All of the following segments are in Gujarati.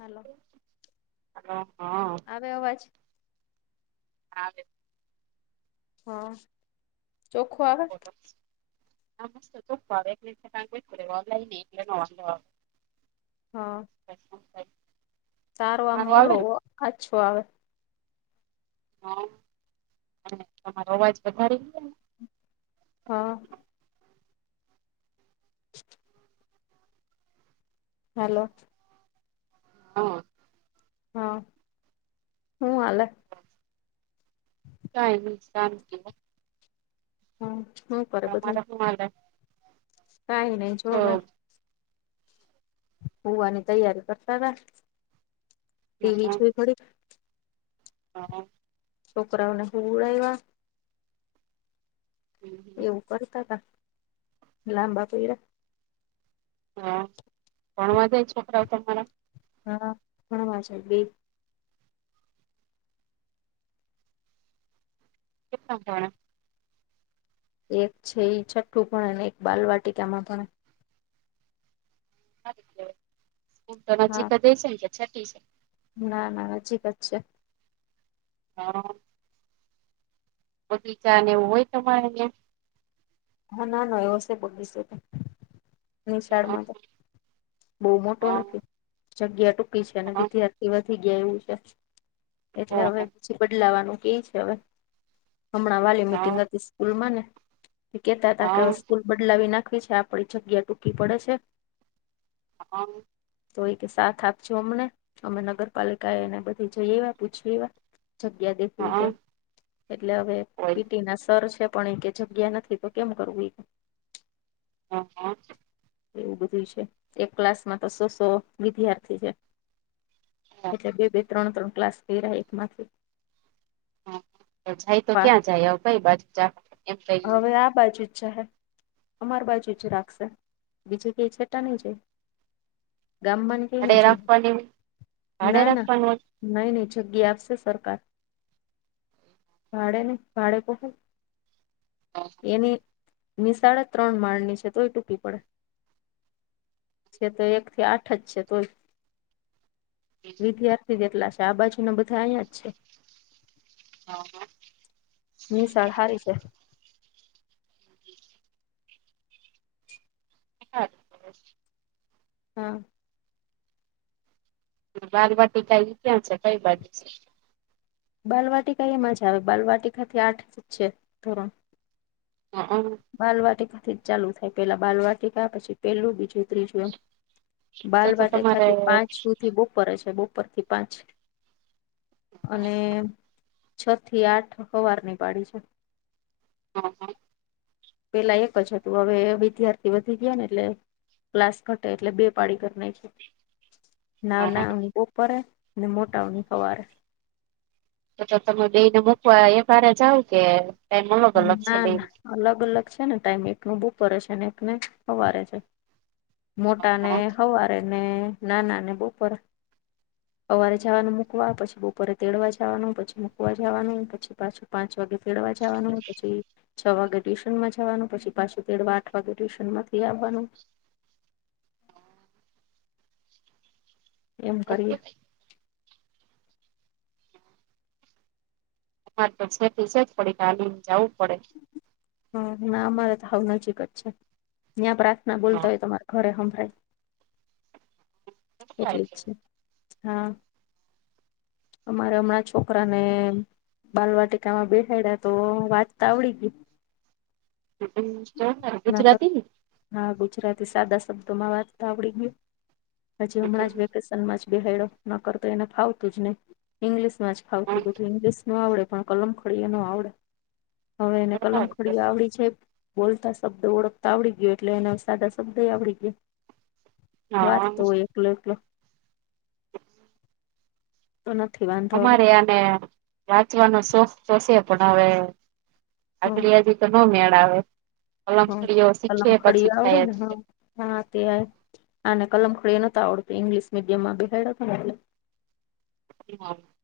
હલો હા આવે અવાજ? હા આવે, હા, ચોખુ આવે, એટલે [unintelligible] [inaudible] [inaudible] હા, હ [inaudible] [inaudible] તારો આમ ઓલો આછો આવે, હા અને તમારો અવાજ વધારી, હા, [inaudible] હલો. હા. હા હું હાલે? કઈ નઈ સારું છે. હમ્મ હું કરે બધા? તમારે હું આલે. કઈ નહી જોબર. પુવાની તૈયારી કરતા થા ટી હા વી જોઈ થોડી હા. છોકરાઓને હુંવડાયવા હમ, પર હતા લાંબા પૈડા. હા ભણવા જાય છોકરાઓ તમારા? હા ભણવા જાય બે. કેટલામાં ભણે? એક છે ઈ છઠ્ઠું ભણે ને એક બાલવાટિકામાં ભણે. તો નજીક હા દેસાઈ છે છટી છે. ના ના નજીક અજ છે. હા. બગીચા નેવું હોય તમારે ત્યાં. હા ના ના એવ હશે બોગીશે એ તો. હા નિશાળમાં બહુ મોટો હા નથી જગ્યા ટૂંકી છે અને હા વિધ્યા એ વધી ગયા એવું છે. એટલે ઓહો, હવે પછી બદલાવાનું કે છે હવે. હમણાં વાલી હા મીટિંગ હતી સ્કૂલમાં ને કેતા હતા કે હા સ્કૂલ બદલાવી નાખવી છે આપડી જગ્યા ટૂકી પડે છે. હ હ. તો એક કે સાથ આપજો અમને અમે નગરપાલિકા એ એને બધી જઈ એવા પૂછી એવા. જગ્યા દેખવી હા કે એટલે હવે હોય પીટીના સર છે પણ એ કે જગ્યા નથી. તો કેમ કરવું એ. હા હા. એવું બધું છે એક ક્લાસમાં તો સો સો વિદ્યાર્થી છે. એટલે બે બે ત્રણ ત્રણ ક્લાસ થઈ રહ્યા એકમાંથી. હ જાય તો ક્યાં જાય આવ કઈ બાજુ જા. એમ કઈ હવે આ બાજુ જ છે હે અમાર બાજુ જ રાખશે બીજે કઈ છેટં નહી જાય. ગામમાં કઈ ન ભાડે જાય રાખવાની ભાડે રાખવાનું. નહી નહી જગ્યા આપશે સરકાર ભાડે નહીં ભાડે કહો. એની નીશાળ એ ત્રણ માળની છે તોય ટૂકી પડે. છે તો એક થી આઠ જ છે તોય. વિધ્યાર્થી જેટલા છે આ બાજુના બધા અહીંયા જ છે. હા હા. નિશાળ હારી છે. [unintelligible] હા. બાળવાટીકા ઈ ક્યાં છે કઈ બાજુ છે? બાલવાટી કા એ મજા આવે બાલવાટીકાથી આઠ છે ધોરણ. હક. બાલવાટિકાથી જ ચાલુ થાય પેલા બાલવાટિકા પછી પેલું, બીજું, ત્રીજું એમ. તો તો બાલવાટીકા તમારે થી પાંચ સુ થી બપર હ છે બોપર થી પાંચ અને અને છ થી આઠ હવારની પાડી છે. હા, હા. પેલા એક જ હતું હવે વિદ્યાર્થી વધી ગયા ને એટલે ક્લાસ ઘટે એટલે બે પાડી કરી નાખી. [inaudible] નાવ ના બપોરે અને મોટાઓની સવારે. તો તમે બે ને મુકવા એક હારે જાવ કે? ટાઈમ અલગ અલગ છે ના બેન ના અલગ અલગ છે ને ટાઈમ એક ને બુપરે છે ને એકને હવારે છે. મોટા ને હવારે ને નાના ને બોપરે. હવારે જવાનું મૂકવા પછી બપોરે તેડવા જવાનું પછી મૂકવા જવાનું પછી પાછું પાંચ વાગે તેડવા જવાનું પછી છ વાગે ટ્યુશનમાં જવાનું પછી પાછું તેડવા આઠ વાગે ટ્યુશન માંથી આવવાનું. એમ કરીએ માર તો છેકો છેક જ પડીલીને જવું પડે. હા ના અમારે તો હાવ નજીક જ છે. ત્યાં પ્રાર્થના બોલતા હોય તમારા ઘરે હંભાઈ? એટલી જ છે, હા, અમારે હમણાં છોકરાને બાલવાટિકામાં બેહાયડા તો વાંચતા આવડી ગયું. [inaudible] નકર ગુજરાતીને? હા ગુજરાતી સાદા શબ્દોમાં વાંચતા આવડી ગયું પછી હમણાં જ વેકેશ પન મા જ બેહાયડો ના કરતો એને ફાવતું જ નહી ઈંગ્લિશમાં જ ફાવતું બધું ઈંગલિશ ન આવડે પણ કલમ ખડીયા ન આવડે હવે એને કલમ ખડીએ આવડી છે બોલતા શબ્દ ઓળખતા આવડી ગયો એટલે એના સાદા શબ્દ એ આવડી ગયા, હા વાત તો [unintelligible] તો નથી વાંધ અમારે આને વાંચવાનો શોખ તો છે પણ હવે હમ આપડી આ નો મેળ આવે હમ પલખડીઓ કલમ શીખીએ ખડી પછી આવડે ખાય ને હા હા તેય અને કલમખડી નતો આવડતું ઇંગ્લિશ મીડિયમમાં બેહાયડા તા ને એટલે. [unintelligible]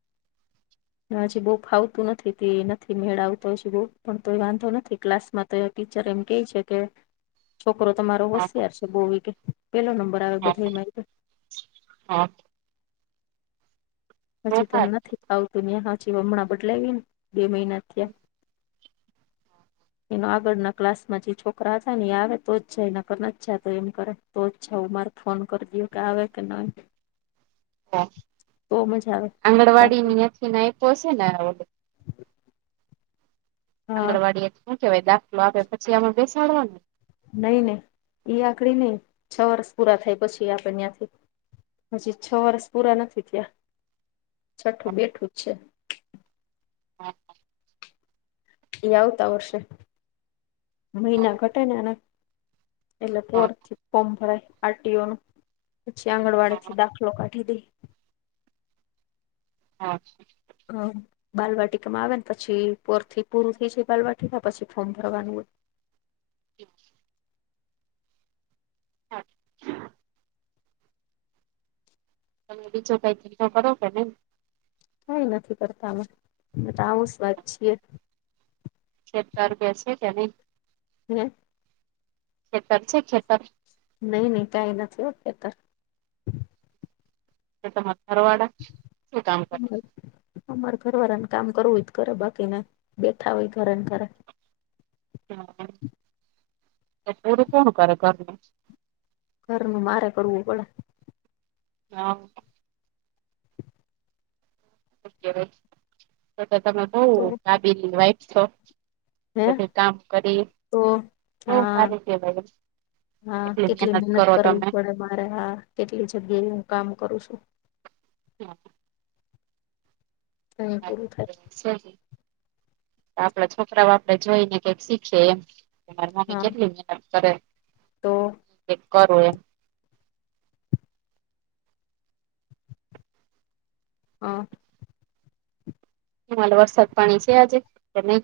આજે બો ફાવતું નથી તે નથી મેળ આવતો હ બુ પણ તો એ વાંધો નથી ક્લાસમાં. તો ટીચર એમ કેય છે કે [inaudible] છોકરો તમારો હોશિયાર છે બહવી કે પેલો નંબર આવે બધા મારકે. હા. હછી તેને નથી ફાવતું ને હી હમણાં બદલાવી ને બે મહિના થયા. એનો આગળના ક્લાસમાં જે છોકરા હતા ને એ આવે તો જ જાય નકર નથ જતો એમ કરે. તો જ છે મારે ફોન કરી દયો કે આવે કે નહી. મજા આવે [inaudible] આંગણવાડી બાકી ન્યાથી આયપો હશે ને હવે. હા આંગણવાડી એ શું કેવાય દાખલો આપે પછી આમાં બેસાડવાનું. નઈ નહી ઈ આકડી નઈ છ વર્ષ પૂરા થાય પછી આપે ન્યાથી. હજી છ વર્ષ પૂરા નથી થયા છઠ્ઠું બેઠું જ છે. હા. પછી આવતા વર્ષે મહિના ઘટે ને એના એટલે પોર થી ફોર્મ ભરાય આરટીઓનું પછી આંગણવાડીથી દાખલો કાઢી દે. હા અ બાલવાટિકામાં આવે ને પછી પોર થી પૂરું થઈ જાય બાલવાટિકા પછી ફોર્મ ભરવાનું હોય. [inaudible] હા. તમને બીજો કાઈ ધંધો કરો કે નય? કાઈ નથી કરતા અમે અમે તો આવું જ વાત છીએ. શેર ચાર બેસે કે નય? હે ખેતર છે ખેતર નય નય કાઈ નથી હો ખેતર. તમારા ઘરવાડા શું કામ કરે? અમારા ઘરવાળા ને કામ કરવુંય કરે બાકી ના બેઠા હોય ઘરે ને ઘરે. હા તો પૂરુ કોણ કરે ઘરનું? ઘરનું મારે કરવું પડે. હા તો તો તમે બો તો કાબીલી વાઇફ છો. હે બધે કામ કરી તો બો હા સારું કેહવાય હો. હા કેટલી મહેનત કરવી પડે મારે. હા કેટલી જગ્યાએ હું કામ કરું છું. હા ત્યાં પૂરું થાય. શું કેય. આપડા છોકરાઓ આપડે જોઈ ને કઈક શીખે એમ. કે મારી મમ્મી હા જમીને હેલ્પ કરે, તો કાઈ કરું એમ. હા એમાં વરસાદ પાણી છે આજે કે નય.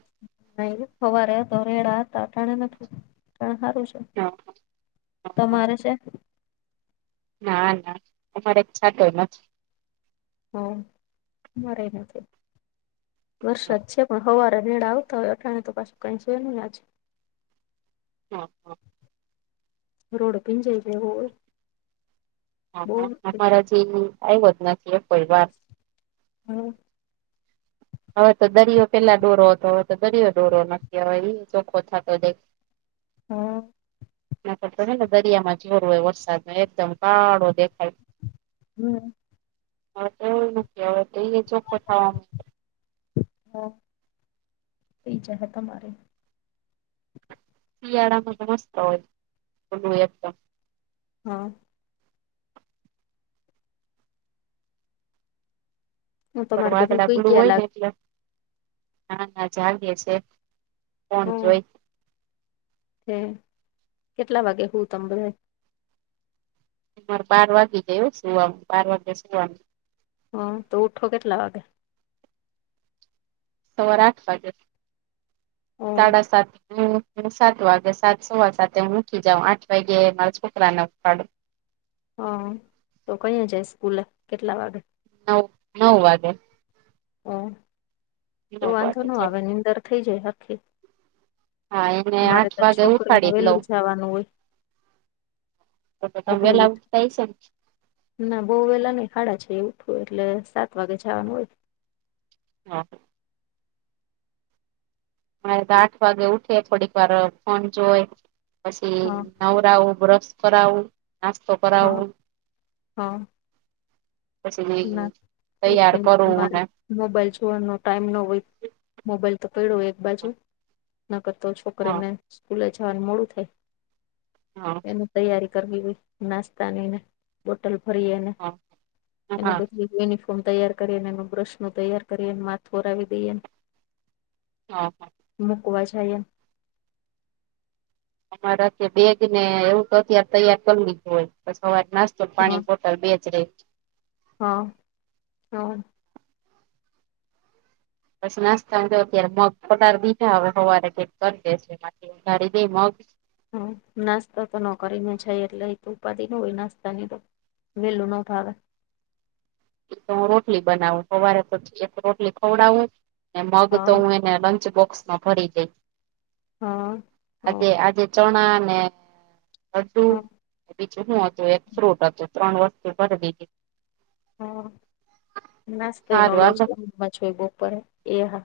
નય રે સવારે તો રેડા અતા અટાણે નથી તણ સારું છે. હા તમારે છે? ના ના અમારે છાટાય નથ. હા અમારે યે નથી વરસાદ છે પણ હવારે રેય આવતા હોય અઠાણ તો પાછું કઈ છે ની આજ. હા હા. રોડ ભીંજાય જેવો હોઈ. હા હા અમારા જે આયવત નથી આ પરિવાર હમમ હવે તો દરિયો પેલા દોરો હતો હવે તો દરિયો ડોરો નથી હવે એ ચોખ્ખો થતો દે. [inaudible] હા. નય તો હે ને દરિયામાં જોર હોય વરસાદ નો એકદમ કાળો દેખાય. હમમ. હવે તો એવું નથી હવે તો ઈ એ ચોખખો થવાનું. હા પિઝા હતા તમારે શિયાળા મા તો મસ્ત હોય ખુલું એકદમ. હ. હું તમારે બધા સુઈ ગયા લાગે [unintelligible] [unintelligible] ફોન જોઈને. હમ્મ કેટલા વાગે હુંઉ તમે બધાય? અમારે બાર વાગે ગયું સુવાનું બાર વાગ્યે સુવાનું. હા તો ઉઠો કેટલા વાગે? સવાર આઠ વાગે હ સાડા સાત હમ સાત વાગે સાત સવા સાથે હું ઊઠી જાઉ આઠ વાયગે મારા છોકરાને ઊઠાડું. હ તો કહીયા જાય સ્કૂલે? કેટલા વાગે? નવ નવ વાગે. ઓ તો નવ વાંધો વાગે ન આવે જાય. નીંદર થઈ જાય આખી. હા એને આઠ વાગે છોકરીને ઉઠાડી જ લઉ. વેલું જવાનું હોય તો તો તમેે બધા વેલા ઉઠ [unintelligible] થાય છે ને. ના બહુ વેલા નઈ હાડા છ એ ઉઠવું એટલે સાત વાગે જવાનું હોય. હા. મારે તો આઠ વાગે ઉડીએ થોડીક વાર ફોન જોય પછી હા નવ નાવુ બ્રશ કરાવું નાસ્તો હા કરાવું. હા ના પછી તૈયાર ઉઠીને કરુ તમારે ને મોબાઈલ જોવાનો ટાઈમ ન હોય મોબાઈલ તો પયડો હોય એક બાજુ. ન કરતો હા છોકરીને સ્કૂલે જવાનું મોડું થાય હા એનું તૈયારી કરવી હોય નાસ્તાનીને બોટલ ભરીએને [unintelligible] એને હા બધું યુનિફોર્મ તૈયાર કરીને એનું બ્રશનું તૈયાર કરીને માથું ઓરાવી દઈએને. હ હ. મુકવા જાઈએ. અમારા કે બેગને એવું ત અત્યારે તૈયાર કરવી જ હોય સવાર નાસ તો પાણીની બોટલ બેજ રેય. હ [unintelligible] પછી નાસ્તામાં અત્યારે મગ પટાર બીજા આવે હવારે કરી દે છે. [unintelligible] મગ હમ નાસ્તોતો નો કરીને જઈએ એટલે તો ઉપાધિ ન હોય નાસ્તાની તો. વેલુ ના ઉઠાવે. તો હું રોટલી બનાવું સવારે તો એક રોટલી ખવડાવુંને મગ તો હા હું એ ને લંચબોક્સમાં ભરીદે હા હ આજે આજે ચણા ને લડ્ડુ. હ બીજું હું હતું એક ફ્રૂટ હતું ત્રણ વસ્તુ ભરી દીધી. હા નાસ્તો એ ન સારું હાલો [unintelligible] બપોરે એ હા.